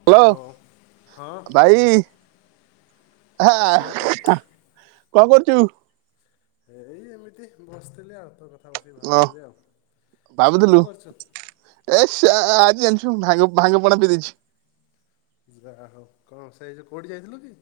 Hello ହଁ ବାଇ ଆଁ କଣ କରୁଛୁ? ଏଇ ଏମିତି ବସିଥିଲି ଆଉ ତୋ କଥା ବସିକି ଅ ଭାବୁଥିଲି ଆଉ ତୁ ଭାବୁଥିଲୁ କଣ କରୁଛୁ? ଏ ସ ଆ ଆ ଆଜି ଜଣିଚୁ ଭାଙ୍ଗ ଭାଙ୍ଗପଣା ପି ଦେଇଛି। [unintelligible] ସେଇଜ କୋଉଠି ଯାଇଥିଲୁ କି?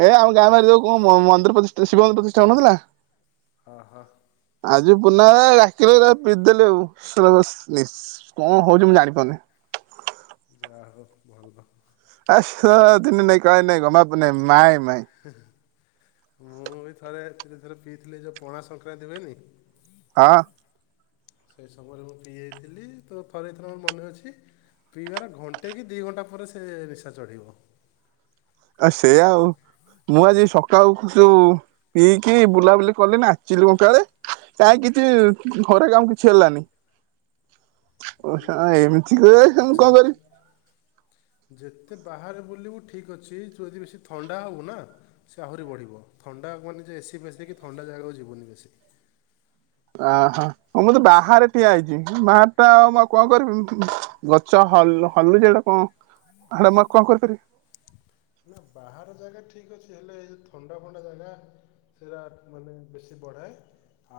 ଏ ଆମ ଗାଁ ବାହରେ ଯଉ କଣ ମ ମନ୍ଦିର ପ୍ରତିଷ୍ଠା ଶିବ ମନ୍ଦିର ପ୍ରତିଷ୍ଠା ହଉନଥିଲା? ହଁ ହଁ। ଆଜି ପୁନ ଡାକିଲେ ବିରି ଦେଲେ ଆଉ [unintelligible] ନିସ କଣ ହଉଛି ମୁଁ ଜାଣିପାରୁନି। ଯା ହଉ ଭଲ। ଆ ସ ନା ଦିନେ ନାଇଁ କାଳେ ନାଇଁ ଗହ୍ମା ପୁନେଇଁ ମାଇଁ ମାଇଁ। ମୁଁ ବି ଥରେ ଏଥିରେ ଥରେ ପିଇଥିଲି ଏ ଯେଉଁ ପଣା ସଂକ୍ରାନ୍ତି ହୁଏନି? ହଁ। ସେଇ ସମୟରେ ମୁଁ ପିଇଯାଇଥିଲି ତ ଥରେ ଦିଥର ମୋର ମନେ ଅଛି। ପିଇବାର ଘଣ୍ଟେ କି ଦୁଇ ଘଣ୍ଟା ପରେ ସେ ନିଶା ଚଢ଼ିବ। ଆ ସେୟା ଆଉ। ମୁଁ ଆଜି ସକାଳୁକୁ ଯୋଉ ପିଇକି ବୁଲାବୁଲି କଲି ନାଚିଲୁ କଙ୍କାଳେ। କାଇଁ କିଛି ଘରେ କାମ କିଛି ହେଲାନି। ଓ ସା ଏମିତି କୁହ ମୁଁ କଣ ଯେ କରିବି। ଯେତେ ବାହାରେ ବୁଲିବୁ ଠିକ୍ ଅଛି ତୁ ଯଦି ବେଶୀ ଥଣ୍ଡା ହବୁ ନା ସେ ଆହୁରି ବଢିବ ଥଣ୍ଡା ମାନେ ଯେ ଏସି ଫେଶୀ କି ଥଣ୍ଡା ଜାଗାକୁ ଯିବୁନି ବେଶୀ। ଓହୋ ମୁଁ ତ ବାହାରେ ଠିଆ ହେଇଛି ବାହାର ଟା ମୁଁ ଆଉ କଣ କରିବି ଉଁ ଗଛ ହଲ୍ ହଲୁଛି ଯେଟା କଣ ହେଟା ମୁଁ ଆଉ କଣ କରିପାରିବି। ନା ବାହାର ଜାଗା ଠିକ୍ ଅଛି ହେଲେ ଏଇ ଯଉ ଥଣ୍ଡା ଫଣ୍ଡା ଜାଗା ସେଇଟା ମାନେ ବେଶୀ ବଢାଏ।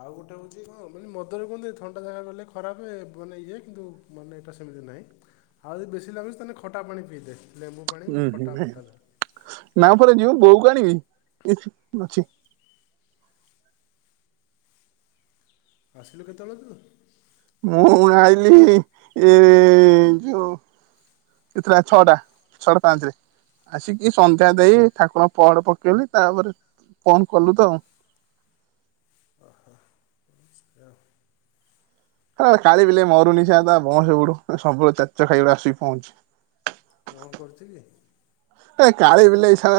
ଆଉ ଗୋଟେ ହେଉଛି କଣ ମାନେ ମଦରେ କୁହନ୍ତି ଥଣ୍ଡା ଜାଗାକୁ ଗଲେ ଖରାପେ ବ ନାଁ ଇଏ କିନ୍ତୁ ମାନେ ଏଇଟା ସେମିତି ନାହିଁ ଆଉ ଯଦି ବେଶୀ ଲାଗୁଛି ତାହେଲେ ଖଟା ପାଣି ପିଇଦେ ଲେମ୍ବୁ ପାଣି ଉଁ କି ହୁଁ ଉଁ ଖଟା ଫଟା ଯାହା। ହୁଁ ନା ପରେ ଯିବା ବୋଉକୁ ଆଣିବି ଅଛି। ଆସିଲୁ କେତେବେଳେ ଆସିଲୁ? ମୁଁ ଆଇଲି ଏ ଯୋଉ ଏଥିଲା ଛଅଟା ଛଅଟା ପାଞ୍ଚ ରେ। ଆସିକି ସନ୍ଧ୍ୟା ଦେଇ ଠାକୁରଙ୍କ ପହଡ ପକେଇଲି ତାପରେ ଫୋନ କଲୁ ତ ଆଉ। ଓହୋ [unintelligible] ଏ କାଳି ବିଲେଇ ମରୁନି ସେ ଆଉ ତା ବଅଁସ ବୁଡୁ ସବୁବେଳେ ଚାଚ ଖାଇ ଭଳିଆ ଆସିକି ପହଁଞ୍ଚୁଛି। କଣ କରୁଚୁ କି? ଏ କାଳି ବିଲେଇ ସା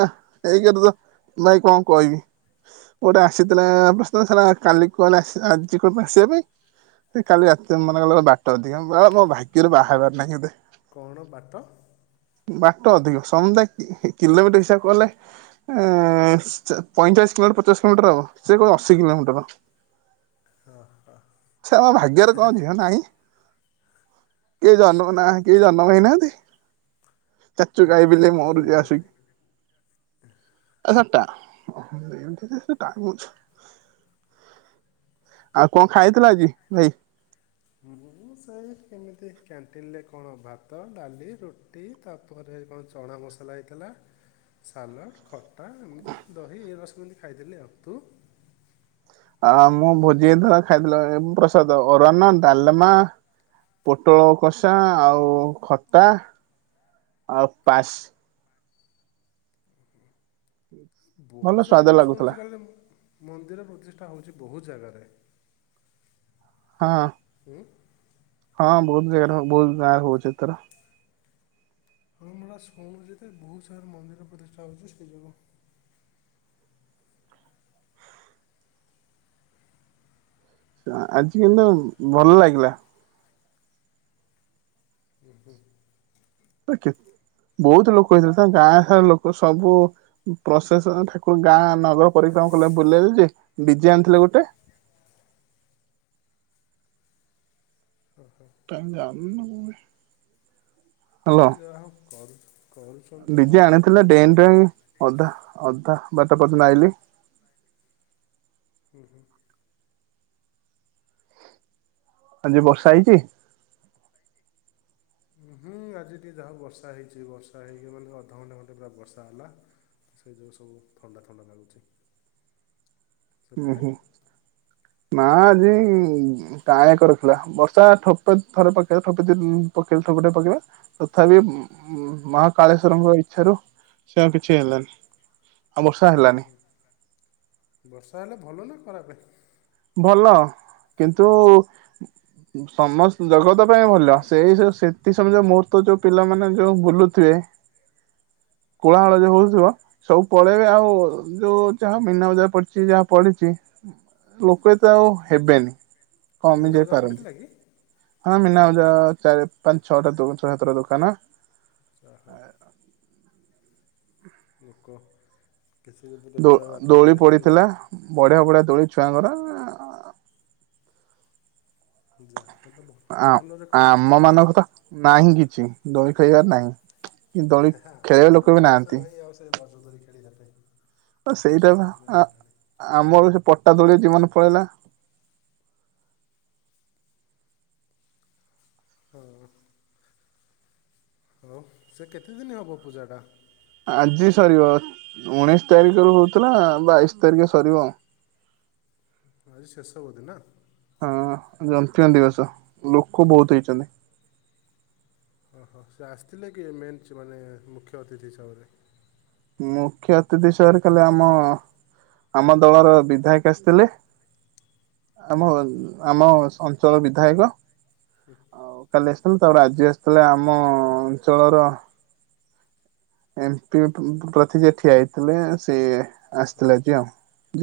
ଏକେରେ ତ ଭାଇ କଣ କହିବି। କୋଟେ ଆସିଥିଲା ପ୍ରସ୍ତାବ ସା କାଲି କୁହାଗଲା ଆସି ଆଜିକ ଆସିବା ପାଇଁ। ସେ କାଲି ରା ମନେ କଲେ ବାଟ ଅଧିକା, ମୋ ଭାଗ୍ୟରୁ ବାହା ହେବାର ନାହିଁ ବୋଧେ। କଣ ବାଟ ବାଟ ଅଧିକା ସମୁଦାୟ କିଲୋମିଟର ହିସାବ କଲେ ଏ ପଇଁଚାଳିଶ କିଲୋମିଟର ପଚାଶ କିଲୋମିଟର ହବ ସେ କୋହୁଚନ୍ତି ଅଶି କିଲୋମିଟର। [unintelligible] ଭାଗ୍ୟରେ କଣ ଝିଅ ନାହିଁ, କିଏ ଜନ୍ମ ନା କେ ଜନ୍ମ ହେଇନାହାନ୍ତି, ନା [unintelligible] [unintelligible] ଆ ସେ ଦେଖ ଟା [unintelligible] ଆଉ କଣ ଖାଇଥିଲା ଆଜି ଭାଇ? ମୁଁ ସାର୍ କେମିତି କ୍ୟାଣ୍ଟିନ୍ରରେ କଣ ଭାତ ଡାଲି ରୁଟି ତ ତା ପରେ କଣ ଚଣା ମସଲା ହେଇଥିଲା ସାଲଡ଼ ଖଟ ଖଟା ଏମିତି ଦହି ଏ ରସମିତି ଖାଇଦେଲେ ତୁ? ଆ ମୁଁ ଭୋଜି ଧର ଖାଇଥିଲ ପ୍ରସାଦ ଅରନ ଡାଲମା ପୋଟଳ କଷା ଆଉ ଖଟା ଆଉ ପାସ୍। ଭଲ ବହୁତ ଜାଗା ସ୍ଵାଦ ତ ମୁଁ ଲାଗୁଥିଲା ଶୁଣିଚି [unintelligible] ମନ୍ଦିର ପ୍ରତିଷ୍ଠା ହେଉଛି ବହୁତ ଜାଗାରେ। ହଁ। ହଁ। ହଁ ବହୁତ ଜାଗାରେ ବହୁତ ଗାଁ ହଉଛି ଏଥର। ହଁ [unintelligible] ଶୁଣୁ ଯେତେ ବହୁତ ସାରା ମନ୍ଦିର ପ୍ରତିଷ୍ଠା ହେଉଛି ସେ ଯୋଗୁଁ। ଆଜି କିନ୍ତୁ ଭଲ ଲାଗିଲା। ହୁଁ ହୁଁ। କେ ବହୁତ ଲୋକ ହେଇଥିଲେ, ତାଙ୍କ ଗାଁ ସାରା ଲୋକ ସବୁ ପ୍ରସେସନ ଠାକୁର ଗାଁ ନଗର ପରିକ୍ରମା କଲେ ବୁଲେଇଲେ ଡି ଜେ ଆଣିଥିଲେ ଗୋଟେ। ହୁଁ ହୁଁ। [unintelligible] ହ୍ୟାଲୋ ଯା ହଉ କରୁ କରୁଛନ୍ତି ତ ଡିଜେ ଭଲ ଆଣିଥିଲେ ଡେଇଁ କିଛି କିଛି। ଡେଇଁ ଅଧା ଅଧା ବାଟା ପର୍ଯ୍ୟନ୍ତ ଆଇଲି। ହଁ ହଁ। ଆଜି ବର୍ଷା ହେଇଛି? ହୁଁ ଆଜି ଟିକିେ ଯାହା ବର୍ଷା ହେଇଛି ବର୍ଷା ହେଇକି ମାନେ ଅଧଘଣ୍ଟା ଘଣ୍ଟେ ପୁରରା ବର୍ଷା ହେଲା। ସେହିତ ସବୁ ଥଣ୍ଡା ଥଣ୍ଡା ଲାଗୁଛି। ଓ ସେପଟେ ହୁଁ ନା ଆଜି ପାଣି ଏକ ରଖିଲଥିଲା ବର୍ଷା ଠୋପ ଥରେ ପକେଇଲା ଠୋପେ ପକେଇଲେ ଠପେ ଠୋପ ପକେଇବା। ତଥାପି ମାହା କଳେଶ୍ଵରଙ୍କ ଇଚ୍ଛାରୁ ସେ କିଛି ହେଲାନି। ଆଉ ବର୍ଷା ହେଲାନି ଓହୋ ବର୍ଷା ହେଲେ ଭଲ ନା ଖରାପ? ଭଲ କିନ୍ତୁ ସମସ୍ତ ଜଗତ ପାଇଁ ଭଲ, ସେଇ ସେଥି ସମୟ ମୁହର୍ ତ ଯୋଉ ପିଲାମାନୋନେ ଯୋଉ ବୁଲୁଥିବେ କୋଳାହାଳ ଯୋଉ ହୋଉଥିବ ସବୁ ପଳେଇବେ ଆଉ ଯୋଉ ଯାହା ମନା ବଜା ପଡିଛି ଯାହା ପଡିଚି ଲୋକ ଏତେ ଆଉ ହେବେନି କଣ କମି ମୀନା ବଜାର ଯାଇପାରନ୍ତି। ପଡ଼ିଥିଲା କି ହଁ ମିନାବଜାର ଚାରି ପାଞ୍ଚ ଛଅଟା ଛ ସାତଟା ଦୋକାନ ଚାହ ଲୋକ କିଛି ବି ଦୋ ବେପାର ଦୋଳି ପଡିଥିଲା [unintelligible] ବଢିଆ ବଢିଆ ଦୋଳି ଛୁଆଙ୍କର। ଯା ଭଲ ଆ ଭଲରେ ଆମ କରୁଥିବେ ମାନଙ୍କ ତ ନାହିଁ କିଛି ଦୋଳି ଖେଳିବାର ନାହିଁ [unintelligible] କି ଦୋଳି ହେ ହା ଖେଳିବା ଆମର ତ ଲୋକ ବି ବୟସ ନାହାନ୍ତି ନାହିଁ ଆଉ ସେ ରଜ ଦୁଳି ଖେଳିିବା ପାଇଁ। ତ ସେଇଟା ସେ ସମୟ ବା ଗଲାଣି ଆମର ସେ ପଟା ଦୋଳି ଜୀବନ ପଳେଇଲା। ହଁ ହଉ ସେ କେତେଦିନ ହବ ପୂଜାଟା? ଆଜି ସରିବ ଉଣେଇଶି ତାରିଖରୁ ହଉଥିଲା ବାଇଶି ତାରିଖ ସରିବ। ଆଜି ଶେଷ ବଧେ ନା। ହଁ [unintelligible] ବସ ଲୋକ ବହୁତ ହେଇଛନ୍ତି। ଓହୋ ସେ ଆସିଥିଲେ କି ମେନ୍ ସେମାନେ ମୁଖ୍ୟ ଅତିଥି ହିସାବରେ। ମୁଖ୍ୟ ଅତିଥି ହିସାବରେ ଖାଲି ଆମ। ଆମ ଦଳର ବିଧାୟକ ଆସିଥିଲେ। ଆମ ଆମ ଅଞ୍ଚଳ ବିଧାୟକ। ହୁଁ। ଆଉ କାଲି ଆସିଥିଲେ ତାପରେ ଆଜି ଆସିଥିଲେ ଆମ ଅଞ୍ଚଳର। ଏମ୍ ପି ପ ପ୍ରତି ଯେ ଠିଆ ହେଇଥିଲେ ସେ ହଁ ହଁ ଆସିଥିଲେ ଆଜି ଆଉ।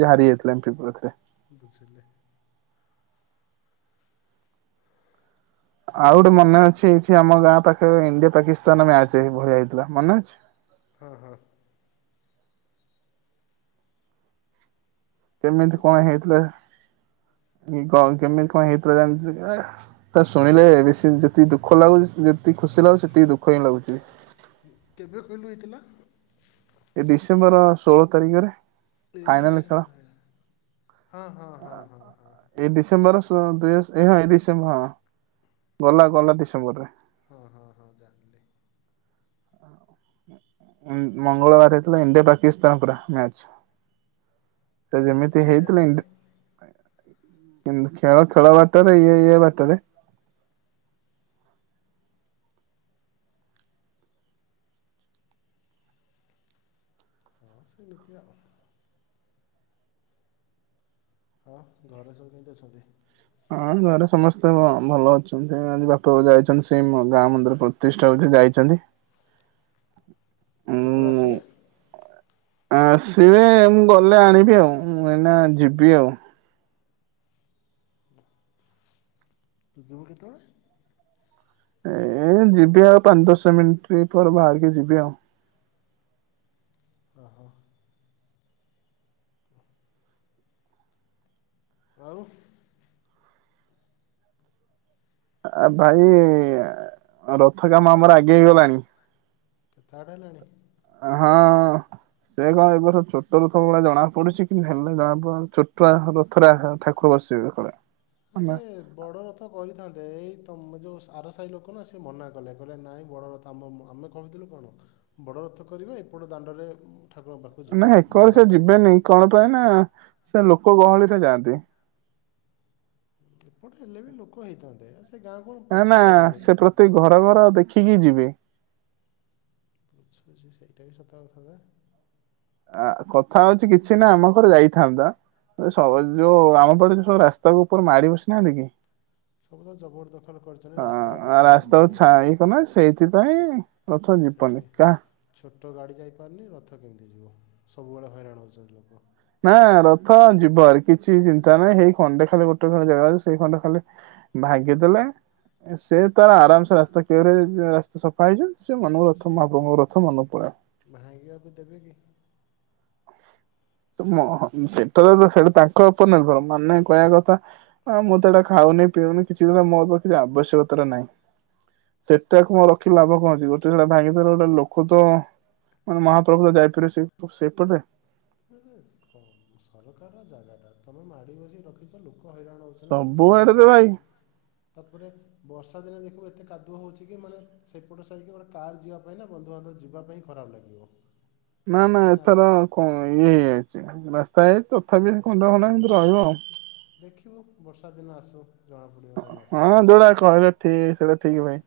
ଯାହାବି ହେଇଥିଲା [unintelligible] ବୁଝିଲେ। ଆଉ ଗୋଟେ ମନେ ଅଛି ଏଇଠି ଆମ ଗାଁ ପାଖେରେ ଇଣ୍ଡିଆ ପାକିସ୍ତାନ ମ୍ୟାଚ ଏଇଭଳିଆ଼ହେଇଥିଲା ମନେ ଅଛି। ହଁ ହଁ କେମିତି ସେଟା କଣ ତ ହେଇଥିଲା କଣ କେମିତି କଣ ହେଇଥିଲା ଜାଣି ଥିଲୁ ଏ ତା ଶୁଣିଲେ ବେଶୀ ଯେତିକି ଦୁଃଖ ଲାଗୁଛି ଯେତିକି ଖୁସି ଲାଗୁଛି ସେତିକି ଦୁଃଖ ହିଁ ଲାଗୁଚି। କେବେ କହିଲୁ ହେଇଥିଲା। ଏ ଡିସେମ୍ବର ଷୋଳ ତାରିଖରେ। ଏ ଫାଇନାଲ ଖେଳ। ଡିସେମ୍ବର ରେ ହେଲା ହଁ ହଁ ହଁ ହଁ ହଁ ଏଇ ଡିସେମ୍ବର ସୁ ଦୁଇ ହଜ ଏଇ ଡିସେମ୍ବ ହଁ ଗଲା ଗଲା ଡିସେମ୍ବର ରେ। ହଁ ହଁ ହଁ ଜାଣିଲି। ଆଉ। ଉଁ ମଙ୍ଗଳବାରେ ହେଇଥିଲା ଇଣ୍ଡିଆ ପାକିସ୍ତାନ ପୁରା ମ୍ୟାଚ। ତ ହଁ ଯେମିତି ଖେଳ ହେଇଥିଲେ ତ ଇଣ୍ଡି ଖେଳ ଖେଳ ବାଟରେ ଇଏ ଇଏ ବାଟରେ। ହଁ ସେମିତି ଆଉ। ଆଉ ଘରେ ସବୁ କେମିତି ଅଛନ୍ତି। ହଁ ଘରେ ସମସ୍ତେ ଭ ଭଲ ଅଛନ୍ତି ଆଜି ବାପ ଯାଇଚନ୍ତି। ସେ ମୋ ଗାଁ ମନ୍ଦିର ପ୍ରତିଷ୍ଠା ହଉଛି ଯାଇଚନ୍ତି। କେତେବେଳେ ଆସିବେ? ଆ ସିଏ ମୁଁ ଗଲେ ଆଣିବି ଆଉ ଉଁ ମୁଁ ଏଇନା ଯିବି ଆଉ। ତୁ ଯିବୁ କେତେବେଳେ। ଏ ଯିବି ଆଉ ପାଞ୍ଚ ଦଶ ମିନିଟ୍ ପରେ ବାହାରିକି ଯିବି ଆଉ। ଅ ହ। ଆଉ। ଆ ଭାଇ ରଥ କାମ ଆମର ଆଗେଇ ଗଲାଣି। କେତେ ବାଟ ହେଲାଣି। ହଁ ସେୟା କଣ ଏ ବର୍ଷ ଛୁଟ ରଥ ଭଳିଆ ଜଣା ପଡ଼ୁଚି କିନ୍ତୁ ହେଲେ ଜଣା [unintelligible] ଲୋକ ବସିବେ [unintelligible] ଆରେ ବଡ ରଥ ତ କରିଥାନ୍ତେ ଏଇ ତମେ ଯୋଉ ଆର ସାହି ଲୋକ ନା ସେ ମନା କଲେ କହିଲେ ନାଇଁ ବଡ ଆମ ଆମେ କହୁଥିଲୁ କଣ ବଡ଼ ରଥ କରିବେ ଏପଟ ଦାଣ୍ଡରେ ଠାକୁରଙ୍କ ପାଖ ନାଇ ଏକର ସେ ଯିବେନି କଣ ପାଇଁ ନା ସେ ଲୋକ ଗହଳିରେ ଯାଆନ୍ତି। ଏପଟେ ହେଲେ ବି ଲୋକ ହେଇଥାନ୍ତେ ସେ ଗାଁ କୁ ପଶି ପାରୁନି। ତେ ଘର ଘର ଦେଖିକି ଯିବେ। ଆଛା ସିଏ ସେଇଟାବି ସତ କଥାଯେ। ଆ କଥା ହଉଛି କିଛି ନା ଆମ ଘର ଯାଇଥାନ୍ତା। ଏ ସ ଯୋଉ ଆମ ପଟେ ଯୋଉ ସବୁ ରାସ୍ତା ଉପରକୁ ମାଡ଼ିବସି ନାହାନ୍ତି କି। ସବୁ ତ ଜବରଦଖଲ କରିଛନ୍ତି ହଁ ରାସ୍ତା ଉପରେ ମାନେ ରାସ୍ତାକୁ ଇଏ ଛାଇକି କରିଛନ୍ତି। କିନେ ସେଇଥିପାଇଁ ଅଛନ୍ତି ସେଠି ପନିକା। ଛୋଟ ଗାଡ଼ି ଯାଇପାରୁନି ରଥ କେମିତି ଯିବ ସବୁବେଳେ ହଇରାଣ ହେଉଛନ୍ତି ଲୋକ। ନା ରଥ ଯିବ ଆରେ କିଛି ଚିନ୍ତା ନାହିଁ ସେଇ ଖଣ୍ଡେ ଖାଲି ଗୋଟେ ଖଣ୍ଡ ଜାଗା ଅଛି ସେଇ ଖଣ୍ଡେ ଖାଲି ଭାଙ୍ଗିଦେଲେ ସେ ତାର ଆରାମସେ ରାସ୍ତା କ୍ଲିଅର ହେଇଯାଇଚି ଆ ତ ସଫା ହେଇଯାଉ ସେ ମନକୁ ରଥ ମହାପ୍ରଭୁଙ୍କ ରଥ ମନେ ପଳାଅ। ଭାଙ୍ଗିଆକୁ ଦେବେକି। ତୁମ ହଁ ସେଟା [unintelligible] ହେଟା ତାଙ୍କ ଉପରେ ନିର୍ଭର ମାନେ କହିବା କଥା ହଁ ମୁଁ ତ ଏଇଟା ଖାଉନି ପିଉନି କିଛିି କରୁନି ମୋର [unintelligible] ଆବଶ୍ୟକତା ନାହିଁ। ସେଟା କଁ ରଖିଲେ ଲାଭ କଣ ଅଛି ଗୋଟେ ହେଲା ଭାଙ୍ଗିଦେଲ ଗୋଟେ ଲୋକ ତ ମାନେ ମହାପ୍ରଭୁ ତ ଯାଇପାରିବେ ସେ ସେଇପଟେ। ମାନେ କଁ ସରକାରର ଜାଗା ଟା ତମେ ମାଡ଼ି ବସି ରଖିଛ ଲୋକ ହଇରାଣ ହଉ ଖାଲି ସବୁ ରଥ ଯାଇ ଆଡରେ ଭାଇ ପାରୁନି। ତାପରେ ବର୍ଷା ଦିନେ ଦେଖିବୁ ଏତେ କାଦୁଅ ହେଉଛି କି ମାନେ ସେପଟ ସାହି କି ଗୋଟେ କାର୍ ଯିବା ପାଇଁ ନା ବନ୍ଧୁବାନ୍ଧବ ଯିବା ପାଇଁ ଖରାପ ଲାଗିବ। ନା ନା ମାନେ ଆସି ଏଥର କଣ ଇଏ ହେଇଚି ରାସ୍ତା ହେଇଯାଇଛି ତ। ତାବି ହେଣେ କଣ୍ଟା ମଣ୍ଟା। ନା ଦେଖିବୁ ବର୍ଷା ଦିନ ଆସୁ। ଜଣା ପଡ଼ିବ କଣ ରାସ୍ତା ହଁ ହେଇଛି କି ଯୋଉଟା ନାଇଁ ସେ କହିଲେ ଠିକ ସେଇଟା ଠିକ ଭାଇ।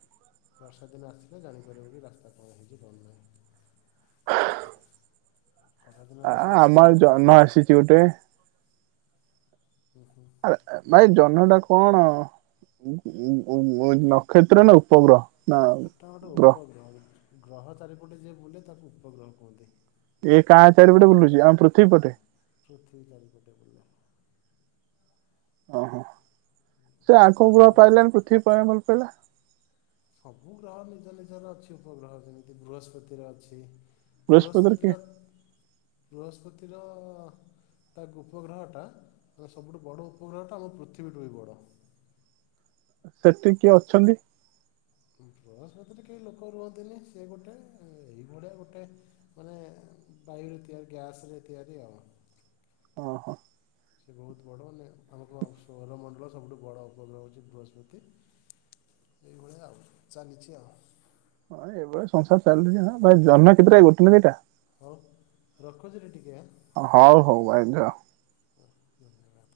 ବର୍ଷା ଦିନ ଆସିଲେ ଜାଣିପାରିବ କି ରାସ୍ତା କଣ ହେଇଛି କଣ ନାହିଁ। ଖରାଦିନ ତ ଆ ସବୁ ଆମ ଶୁଖିଲା ଆଡ଼େ ଦେଖାହେବ ଜହ୍ନ ଆସିଛି ଗୋଟେ। ହୁଁ ହୁଁ ଆ ଆଉ ନାଇଁ ଜହ୍ନ ଟାକୁ କଣ ନକ୍ଷତ୍ର ନା ଉପଗ୍ରହ? ନା ସେଇଟା ଗୋଟେ ଗ୍ରହ ଉପଗ୍ରହ ଗ୍ରହ ଚାରିପଟେ ଯିଏ ବୁଲେ ତାକୁ ଉପଗ୍ରହ କୁହନ୍ତି। ଇଏ କାହା ଚାରିପଟେ ବୁଲୁଛି ଆମ ପୃଥିବୀ ପଟେ? ପୃଥିବୀ ଚାରିପଟେ ବୁଲେ। ଓହୋ ସେ ଆଉ କୋଉ ଗ୍ରହ ପୃଥିବୀ ପାଇଲାନି ପୃଥିବୀକୁ କାଇଁ ଭଲ ପାଇଲା? ସବୁ ଗ୍ରହର ନିଜ ନିଜର ଅଛି ଉପଗ୍ରହ ଯେମିତି ବୃହସ୍ପତିର ଅଛି। ବୃହସ୍ପତିରେ ବୃହସ୍ପତି କିଏ ର ବୃହସ୍ପତି ର ତା ଗୁପଗ୍ରହଟା ତାହେଲେ ସବୁଠୁ ବଡ଼ ଉପଗ୍ରହଟା ଆମ ପୃଥିବୀଠୁ ବି ବଡ଼। ସେଠି କିଏ ଅଛନ୍ତି? ବୃହସ୍ପତି ରେ କେହି ଲୋକ ରୁହନ୍ତିନି ସେ ଗୋଟେ ଏଇଭଳିଆ ଗୋଟେ ମାନେ ବାୟୁରେ ଥିବା ଗ୍ୟାସ ରେ ତିଆରି ଆଉ। ଓହୋ। ସେ ବହୁତ ବଡ଼ ମାନେ ଆମକୁ ସୌରମଣ୍ଡଳର ସବୁଠୁ ବଡ଼ ଉପଗ୍ରହ ହେଉଛି ବୃହସ୍ପତି। ଏଇଭଳିଆ ଆଉ ଚାଲିଛି ଆଉ। ହଁ ଏଇଭଳିଆ ସଂସାର ଚାଲୁଛି ହଁ ଭାଇ ଜହ୍ନଟି ପୁରା ଗୋଟେ ନା ଦିଇଟା? ‌ହୋଉ ରଖୁଚିରେ ଟିକେ ଆଁ। ହୋଉ ହୋଉ ଆଜ୍ଞା। ଧନ୍ୟବାଦ